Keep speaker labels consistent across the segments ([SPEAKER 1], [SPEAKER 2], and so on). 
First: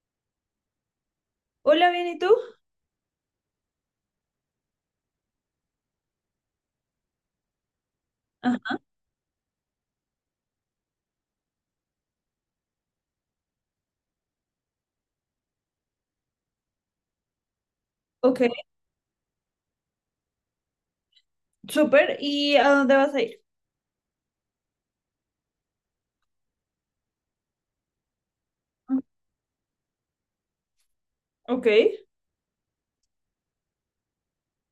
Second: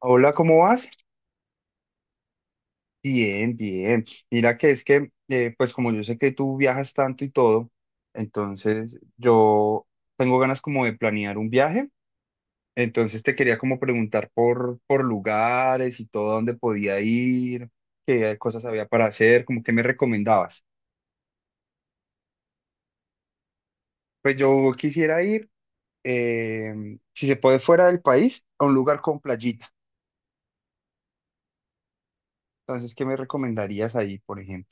[SPEAKER 1] Hola, ¿cómo vas?
[SPEAKER 2] Hola, bien, ¿y tú?
[SPEAKER 1] Bien, bien. Mira que es que, pues como yo sé que tú viajas tanto y todo,
[SPEAKER 2] Ajá,
[SPEAKER 1] entonces yo tengo ganas como de planear un viaje. Entonces te quería como preguntar por lugares y todo, dónde podía ir, qué
[SPEAKER 2] ok,
[SPEAKER 1] cosas había para hacer, como qué me recomendabas.
[SPEAKER 2] súper. ¿Y a dónde vas a ir?
[SPEAKER 1] Pues yo quisiera ir, si se puede, fuera del país, a un lugar con playita.
[SPEAKER 2] Ok,
[SPEAKER 1] Entonces, ¿qué me recomendarías ahí, por ejemplo?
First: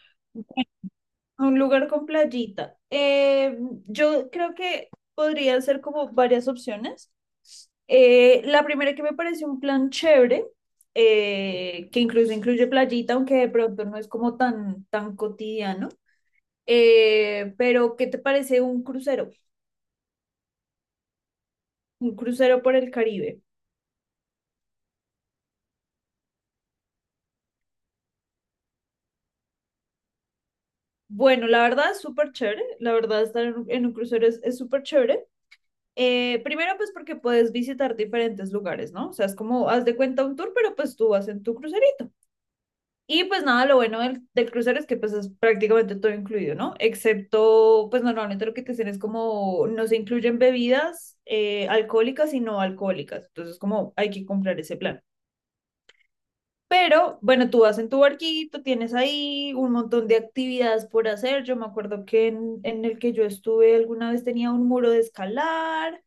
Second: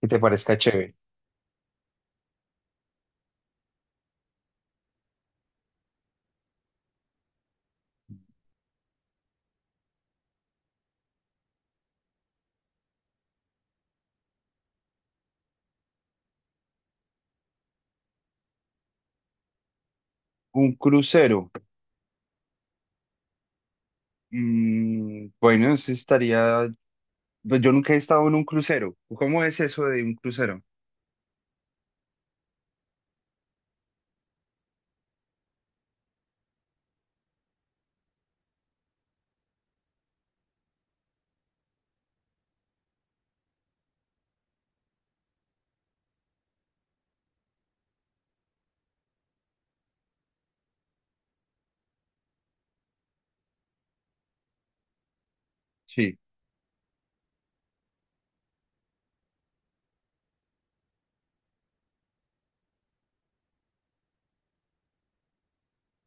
[SPEAKER 1] Que te parezca chévere.
[SPEAKER 2] a un lugar con playita. Yo creo que podrían ser como varias opciones. La primera que me parece un plan chévere, que incluso incluye playita, aunque de pronto no es como tan, tan cotidiano. Pero, ¿qué te parece un crucero?
[SPEAKER 1] Un crucero.
[SPEAKER 2] Un crucero por el Caribe.
[SPEAKER 1] Mm, bueno, eso estaría. Pues yo nunca he estado en un crucero. ¿Cómo es eso de un crucero?
[SPEAKER 2] Bueno, la verdad es súper chévere. La verdad, estar en un crucero es súper chévere. Primero, pues porque puedes visitar diferentes lugares, ¿no? O sea, es como, haz de cuenta un tour, pero pues tú vas en tu crucerito. Y pues nada, lo bueno del crucero es que pues es prácticamente todo incluido, ¿no? Excepto, pues normalmente lo que te dicen es como, no se incluyen bebidas alcohólicas y no alcohólicas. Entonces, como hay que comprar ese plan.
[SPEAKER 1] Sí.
[SPEAKER 2] Pero bueno, tú vas en tu barquito, tienes ahí un montón de actividades por hacer. Yo me acuerdo que en el que yo estuve alguna vez tenía un muro de escalar,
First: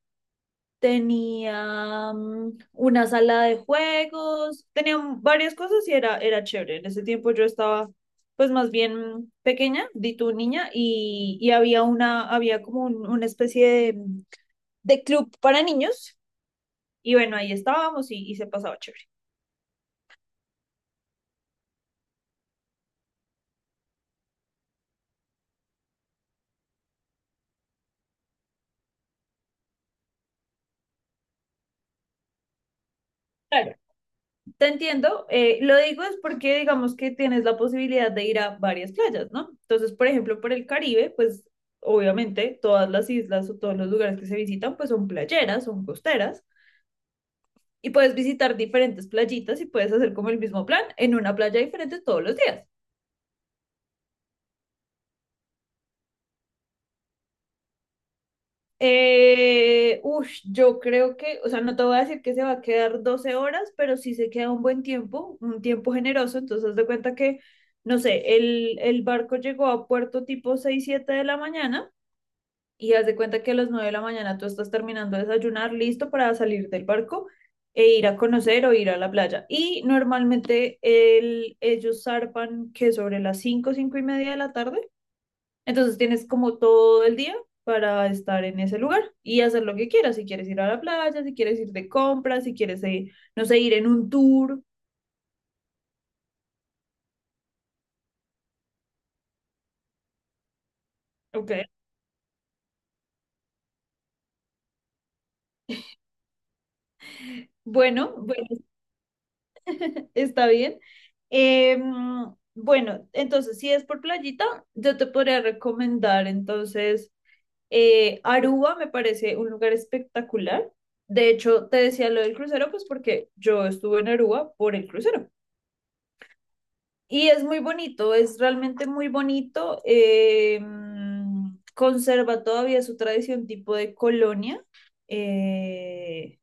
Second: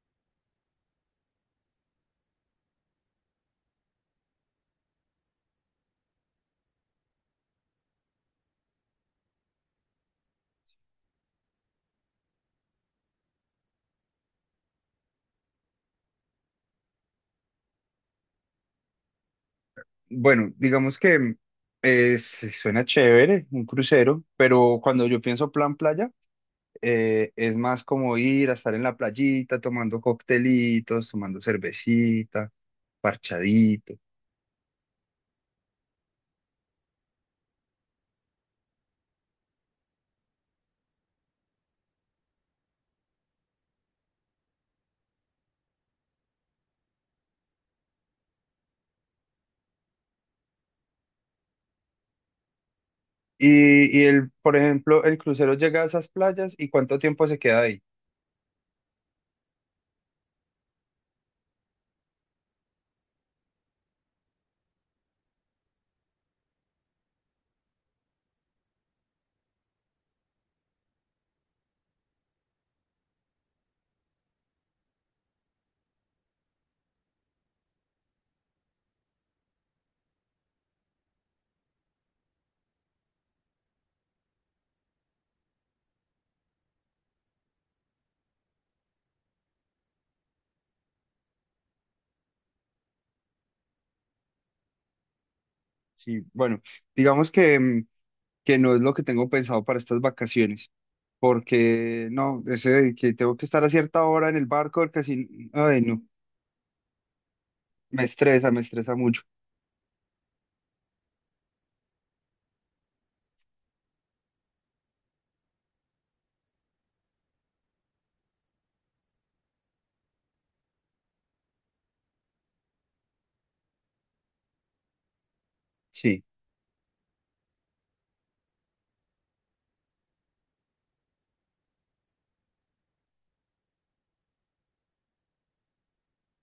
[SPEAKER 2] tenía una sala de juegos, tenía varias cosas y era chévere. En ese tiempo yo estaba pues más bien pequeña, di tu niña, y había una, había como una especie de club para niños, y bueno, ahí estábamos y se pasaba chévere.
[SPEAKER 1] Bueno, digamos que es- suena chévere un crucero, pero cuando yo pienso plan playa, es más como ir a estar en la playita tomando coctelitos, tomando cervecita,
[SPEAKER 2] Claro.
[SPEAKER 1] parchadito.
[SPEAKER 2] Te entiendo, lo digo es porque digamos que tienes la posibilidad de ir a varias playas, ¿no? Entonces, por ejemplo, por el Caribe, pues obviamente todas las islas o todos los lugares que se visitan, pues son playeras, son costeras, y puedes visitar diferentes playitas y puedes hacer como el mismo plan en una playa diferente todos los días.
[SPEAKER 1] Y el, por ejemplo, el crucero llega a esas playas y ¿cuánto tiempo se queda ahí?
[SPEAKER 2] Yo creo que, o sea, no te voy a decir que se va a quedar 12 horas, pero sí se queda un buen tiempo, un tiempo generoso. Entonces, haz de cuenta que, no sé, el barco llegó a puerto tipo 6 7 de la mañana y haz de cuenta que a las 9 de la mañana tú estás terminando de desayunar, listo para salir del barco e ir a conocer o ir a la playa. Y normalmente ellos zarpan que sobre las 5, 5 y media de la tarde. Entonces tienes como todo el día para estar en ese lugar y hacer lo que quieras. Si quieres ir a la playa, si quieres ir de compras, si quieres, no sé, ir en un tour.
[SPEAKER 1] Sí, bueno, digamos que no es lo que tengo pensado para estas vacaciones,
[SPEAKER 2] Ok.
[SPEAKER 1] porque no, ese de que tengo que estar a cierta hora en el barco, casi, ay, no, me
[SPEAKER 2] Bueno,
[SPEAKER 1] estresa, me estresa mucho.
[SPEAKER 2] está bien. Eh, bueno, entonces, si es por playita, yo te podría recomendar entonces Aruba, me parece un lugar espectacular. De hecho, te decía lo del crucero, pues porque yo estuve en Aruba por el crucero.
[SPEAKER 1] Sí,
[SPEAKER 2] Y es muy bonito, es realmente muy bonito. Conserva todavía su tradición tipo de colonia. Eh,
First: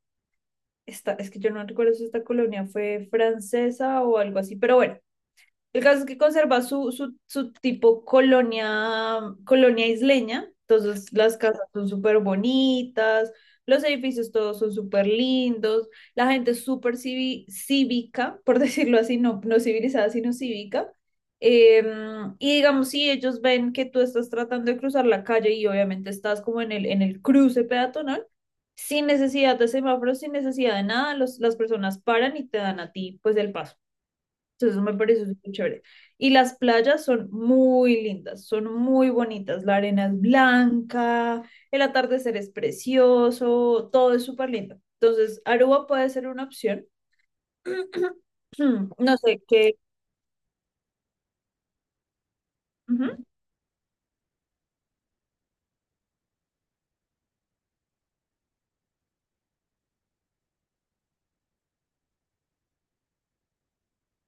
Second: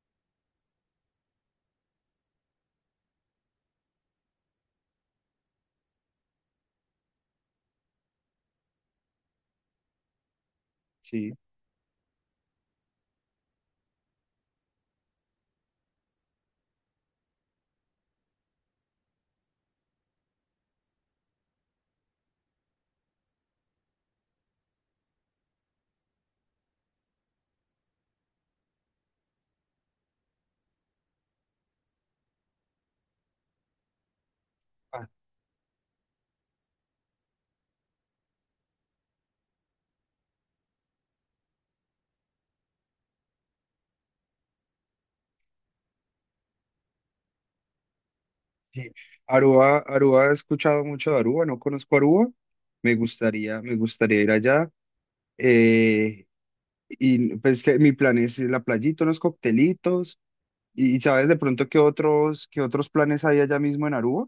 [SPEAKER 2] es que yo no recuerdo si esta colonia fue francesa o algo así, pero bueno, el caso es que conserva su tipo colonia, colonia isleña, entonces
[SPEAKER 1] sí.
[SPEAKER 2] las casas son súper bonitas, los edificios todos son súper lindos, la gente es súper cívica, por decirlo así, no, no civilizada, sino cívica. Y digamos, si ellos ven que tú estás tratando de cruzar la calle y obviamente estás como en el cruce peatonal, sin necesidad de semáforos, sin necesidad de nada, las personas paran y te dan a ti pues el paso. Entonces, eso me
[SPEAKER 1] Ah,
[SPEAKER 2] pareció súper chévere. Y las playas son muy lindas, son muy bonitas. La arena es blanca, el atardecer es precioso, todo es súper lindo. Entonces, Aruba puede ser una opción.
[SPEAKER 1] sí.
[SPEAKER 2] No sé qué.
[SPEAKER 1] Aruba, Aruba, he escuchado mucho de Aruba, no conozco Aruba, me
[SPEAKER 2] Ujú,
[SPEAKER 1] gustaría, me gustaría ir allá. eh, y pues que mi plan es la playita, unos coctelitos, ¿Y sabes de pronto qué otros, planes hay allá mismo en Aruba?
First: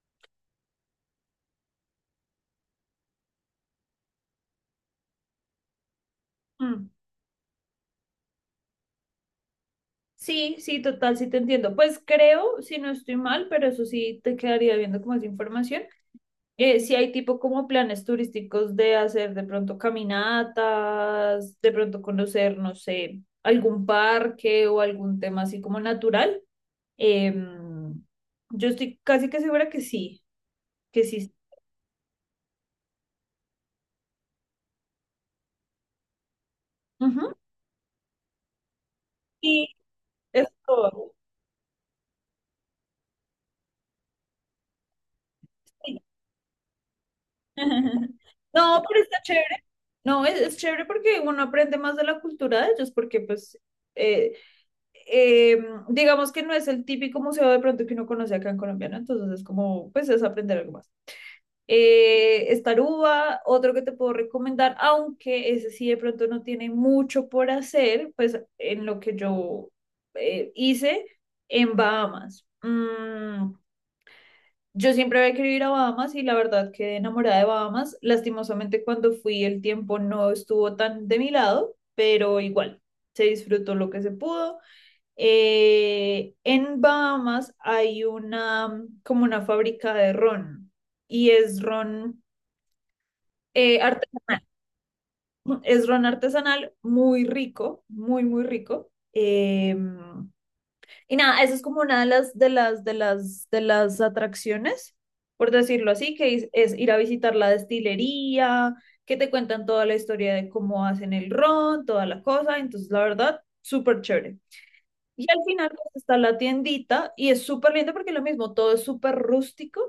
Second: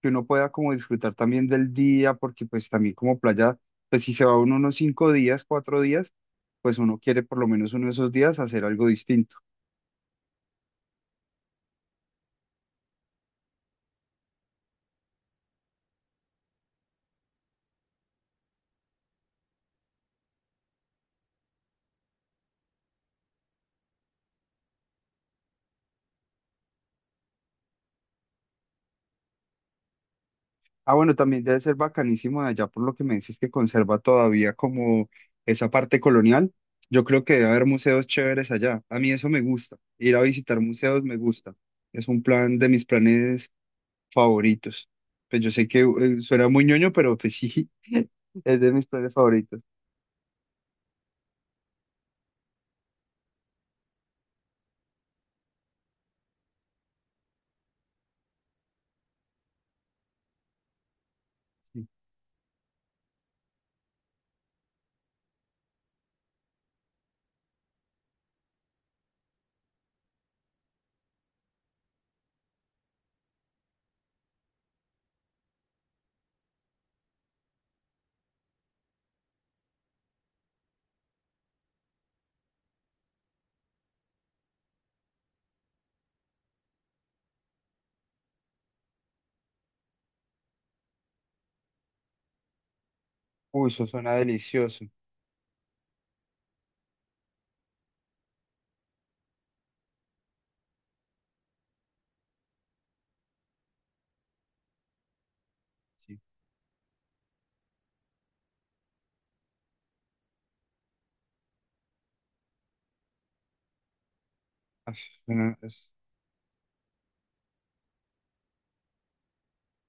[SPEAKER 1] Que uno pueda como disfrutar también del día, porque pues también como playa, pues si se va uno unos 5 días, 4 días, pues
[SPEAKER 2] mm.
[SPEAKER 1] uno quiere por lo menos uno de esos días hacer algo distinto.
[SPEAKER 2] Sí, sí, total, sí te entiendo. Pues creo, si no estoy mal, pero eso sí te quedaría viendo como esa información. Si hay tipo como planes turísticos de hacer de pronto caminatas, de pronto conocer, no sé, algún parque o algún tema así como natural. Em, yo estoy casi que segura que sí,
[SPEAKER 1] Ah,
[SPEAKER 2] que
[SPEAKER 1] bueno,
[SPEAKER 2] sí.
[SPEAKER 1] también debe ser bacanísimo de allá por lo que me dices que conserva todavía como esa parte colonial. Yo creo
[SPEAKER 2] Ujú.
[SPEAKER 1] que debe haber museos chéveres allá. A mí eso me
[SPEAKER 2] Y
[SPEAKER 1] gusta. Ir a
[SPEAKER 2] es
[SPEAKER 1] visitar museos
[SPEAKER 2] todo.
[SPEAKER 1] me gusta. Es un plan de mis planes favoritos. Pues yo sé que
[SPEAKER 2] Sí.
[SPEAKER 1] suena muy ñoño, pero pues sí, es de
[SPEAKER 2] No,
[SPEAKER 1] mis
[SPEAKER 2] pero
[SPEAKER 1] planes
[SPEAKER 2] está
[SPEAKER 1] favoritos.
[SPEAKER 2] chévere. No, es chévere porque uno aprende más de la cultura de ellos, porque pues, eh, eh, digamos que no es el típico museo de pronto que uno conoce acá en Colombia, ¿no? Entonces es como, pues es aprender algo más.
[SPEAKER 1] Sí.
[SPEAKER 2] Estaruba, otro que te puedo recomendar, aunque ese sí de pronto no tiene mucho por hacer, pues en lo que yo hice en Bahamas. Yo siempre había querido ir a Bahamas y la verdad quedé enamorada de Bahamas. Lastimosamente cuando fui el tiempo no estuvo tan de mi lado, pero igual se disfrutó lo que se pudo. En Bahamas hay una como una fábrica de ron y es ron
[SPEAKER 1] Uy, eso suena
[SPEAKER 2] artesanal.
[SPEAKER 1] delicioso.
[SPEAKER 2] Es ron artesanal, muy rico, muy, muy rico. Y nada, eso es como una de las atracciones, por decirlo así,
[SPEAKER 1] Sí,
[SPEAKER 2] que es ir a visitar la destilería, que te cuentan toda la historia de cómo hacen el ron, toda la cosa. Entonces, la verdad, súper chévere.
[SPEAKER 1] Ah,
[SPEAKER 2] Y al
[SPEAKER 1] suena-
[SPEAKER 2] final pues,
[SPEAKER 1] es-
[SPEAKER 2] está la tiendita y es súper lindo porque lo mismo, todo es súper rústico.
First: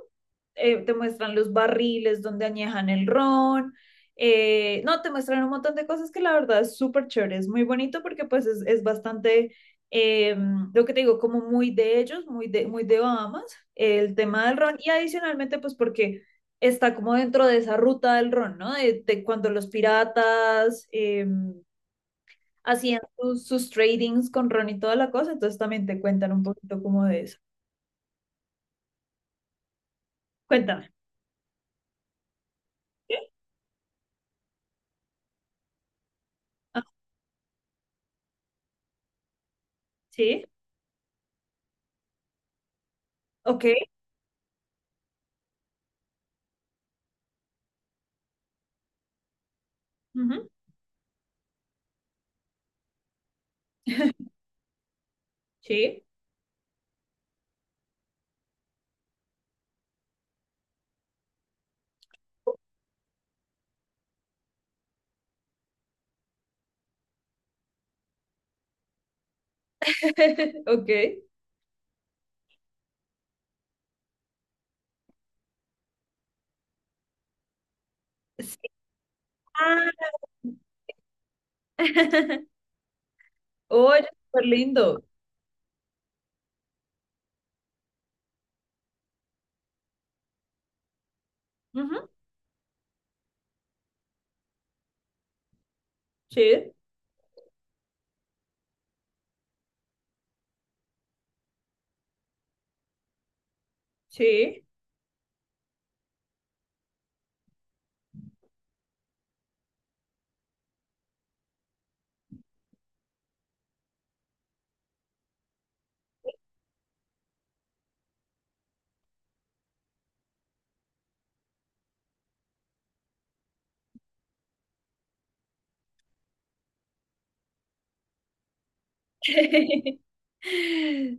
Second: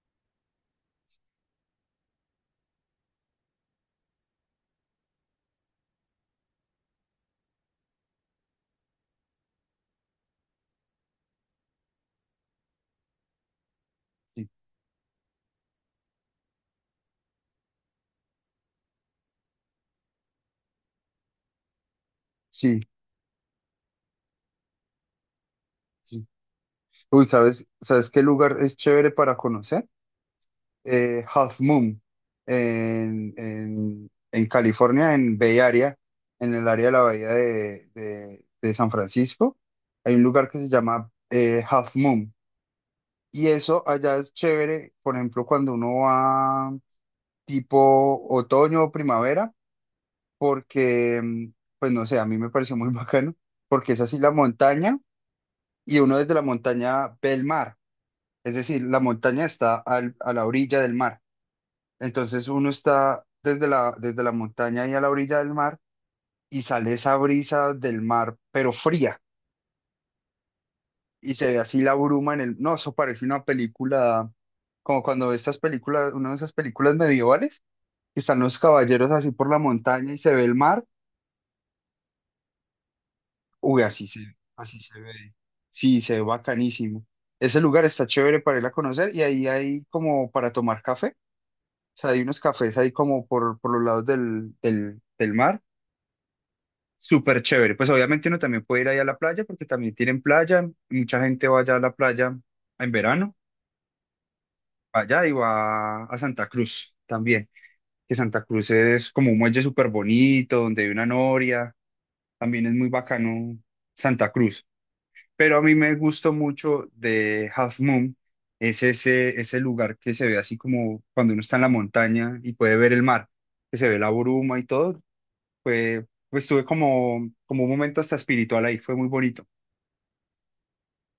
[SPEAKER 2] Te muestran los barriles donde añejan el ron. No, te muestran un montón de cosas que la verdad es súper chévere. Es muy bonito porque pues es bastante, eh, lo que te digo, como muy de ellos, muy de Bahamas, el
[SPEAKER 1] sí,
[SPEAKER 2] tema del ron. Y adicionalmente pues porque está como dentro de esa ruta del ron, ¿no? De cuando los piratas...
[SPEAKER 1] sí,
[SPEAKER 2] hacían sus tradings con Ron y toda la cosa, entonces también te
[SPEAKER 1] sí.
[SPEAKER 2] cuentan un poquito como de
[SPEAKER 1] Uy,
[SPEAKER 2] eso.
[SPEAKER 1] ¿sabes qué lugar es chévere para conocer?
[SPEAKER 2] Cuéntame.
[SPEAKER 1] Half Moon,
[SPEAKER 2] ¿Sí?
[SPEAKER 1] en California, en Bay Area, en el
[SPEAKER 2] Ah,
[SPEAKER 1] área de la bahía de San Francisco. Hay un
[SPEAKER 2] sí,
[SPEAKER 1] lugar que se llama Half Moon. Y
[SPEAKER 2] ok.
[SPEAKER 1] eso allá es chévere, por ejemplo, cuando uno va tipo otoño o primavera,
[SPEAKER 2] Ujú,
[SPEAKER 1] porque, pues no sé, a mí me pareció muy bacano, porque es así la montaña y
[SPEAKER 2] sí,
[SPEAKER 1] uno desde la montaña ve el mar, es decir, la montaña está a la orilla del mar, entonces uno está desde la montaña y a la orilla del mar y sale esa brisa del mar, pero fría,
[SPEAKER 2] ok.
[SPEAKER 1] y se ve así la bruma en el, no, eso parece una película, como cuando ves estas películas, una de esas películas medievales, que están
[SPEAKER 2] Sí.
[SPEAKER 1] los caballeros así por la
[SPEAKER 2] Ah.
[SPEAKER 1] montaña y se ve el mar. Uy,
[SPEAKER 2] Oye,
[SPEAKER 1] así se,
[SPEAKER 2] súper
[SPEAKER 1] así se
[SPEAKER 2] lindo.
[SPEAKER 1] ve. Sí, se ve bacanísimo. Ese lugar está chévere para ir a conocer y ahí hay como para tomar café. O
[SPEAKER 2] Ujú,
[SPEAKER 1] sea, hay unos cafés ahí como por los lados del mar.
[SPEAKER 2] sí,
[SPEAKER 1] Súper chévere. Pues obviamente uno también puede ir ahí a la playa porque también tienen playa. Mucha gente va allá a la playa en verano.
[SPEAKER 2] sí.
[SPEAKER 1] Va allá y va a Santa Cruz también. Que Santa Cruz es como un muelle súper bonito donde hay una noria. También es muy bacano Santa Cruz. Pero a mí me gustó mucho de Half Moon, es ese, ese lugar que se ve así como cuando uno está en la montaña y puede ver el mar, que se ve la bruma y todo. Fue, pues tuve como, como un momento hasta espiritual ahí, fue muy bonito.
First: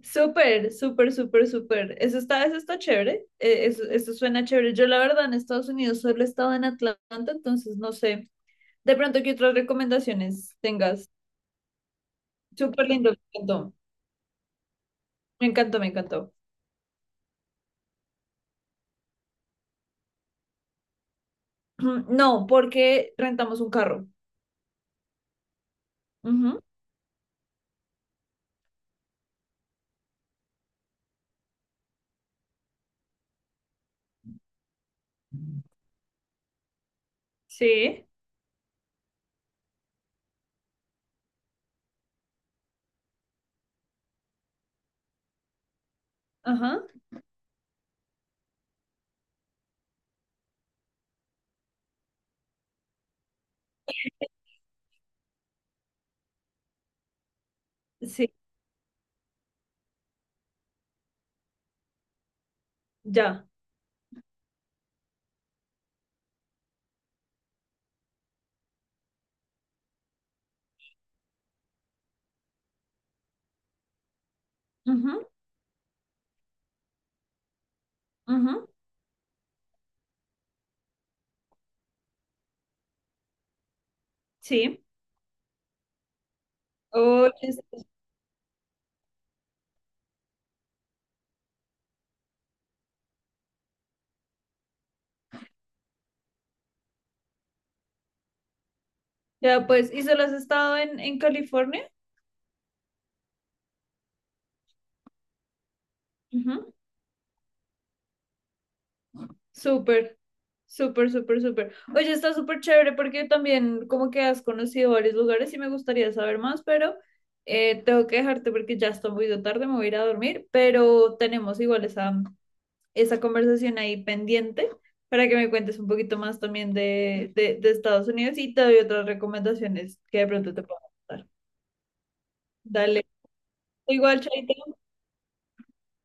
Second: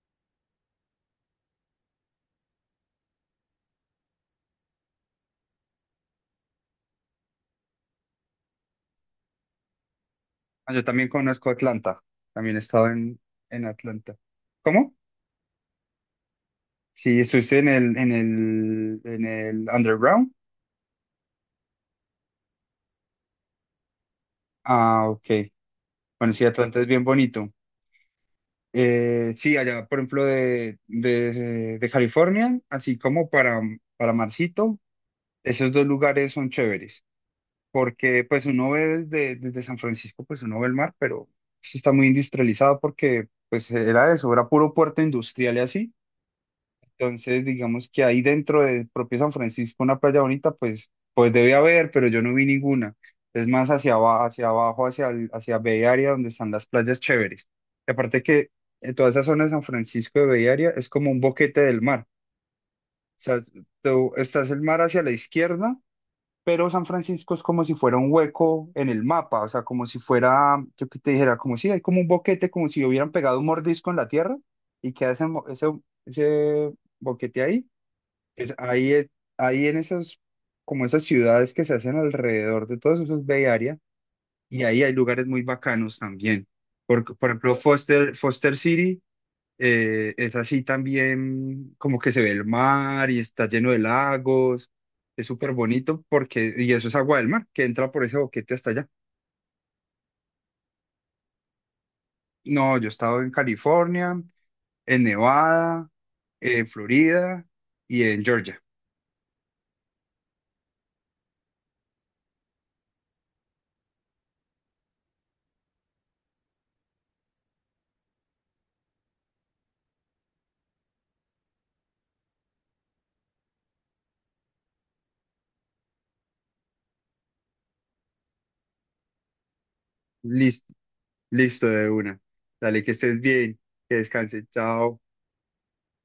[SPEAKER 2] Súper, súper, súper, súper. Eso está chévere. Eso, eso suena chévere. Yo, la verdad, en Estados Unidos solo he estado en Atlanta, entonces no sé. De pronto, ¿qué otras recomendaciones
[SPEAKER 1] Ah, yo también
[SPEAKER 2] tengas?
[SPEAKER 1] conozco Atlanta, también he
[SPEAKER 2] Súper
[SPEAKER 1] estado
[SPEAKER 2] lindo, me
[SPEAKER 1] en
[SPEAKER 2] encantó.
[SPEAKER 1] Atlanta. ¿Cómo?
[SPEAKER 2] Me encantó, me encantó.
[SPEAKER 1] Sí, estuviste en el Underground.
[SPEAKER 2] No, porque rentamos un carro.
[SPEAKER 1] Ah, ok. Bueno, sí,
[SPEAKER 2] Ujú,
[SPEAKER 1] Atlanta es bien bonito. Sí, allá, por ejemplo, de California, así como para Marcito, esos dos lugares son chéveres,
[SPEAKER 2] sí,
[SPEAKER 1] porque pues uno ve desde San Francisco, pues uno ve el mar, pero sí está muy industrializado porque pues era eso, era puro puerto industrial y así,
[SPEAKER 2] ajá,
[SPEAKER 1] entonces, digamos que ahí dentro de propio San Francisco, una playa bonita, pues, pues debe haber, pero yo no vi ninguna. Es más hacia abajo, hacia abajo, hacia Bay Area, donde están las playas chéveres. Y aparte
[SPEAKER 2] sí,
[SPEAKER 1] que toda esa zona de San Francisco de Bay Area es como un boquete del mar. O sea,
[SPEAKER 2] ya.
[SPEAKER 1] tú estás el mar hacia la izquierda, pero San Francisco es como si fuera un hueco en el mapa. O sea, como si fuera, yo que te dijera, como si hay como un boquete, como si hubieran pegado un mordisco en la tierra y queda
[SPEAKER 2] Ujú,
[SPEAKER 1] ese boquete ahí es
[SPEAKER 2] ujú,
[SPEAKER 1] ahí, es- ahí en esas, como esas ciudades que se hacen alrededor de todos esos Bay Area, y ahí
[SPEAKER 2] sí.
[SPEAKER 1] hay lugares muy bacanos también. Por
[SPEAKER 2] Oye,
[SPEAKER 1] ejemplo,
[SPEAKER 2] sí,
[SPEAKER 1] Foster City es así también, como que se ve el mar y está lleno de lagos, es súper bonito porque, y eso es agua del mar que entra por ese boquete hasta allá.
[SPEAKER 2] ya pues, ¿y solo has estado en California?
[SPEAKER 1] No, yo he estado en California, en Nevada, en
[SPEAKER 2] Ujú,
[SPEAKER 1] Florida y en Georgia.
[SPEAKER 2] súper, súper, súper, súper. Oye, está súper chévere porque también como que has conocido varios lugares y me gustaría saber más, pero tengo que dejarte porque ya está muy de tarde, me voy a ir a dormir, pero tenemos igual esa conversación ahí pendiente para que me cuentes un poquito más también de Estados Unidos y te doy otras recomendaciones que de pronto te puedan dar.
[SPEAKER 1] Listo, de una. Dale, que
[SPEAKER 2] Dale.
[SPEAKER 1] estés bien, que
[SPEAKER 2] Igual,
[SPEAKER 1] descanses.
[SPEAKER 2] Chaito.
[SPEAKER 1] Chao.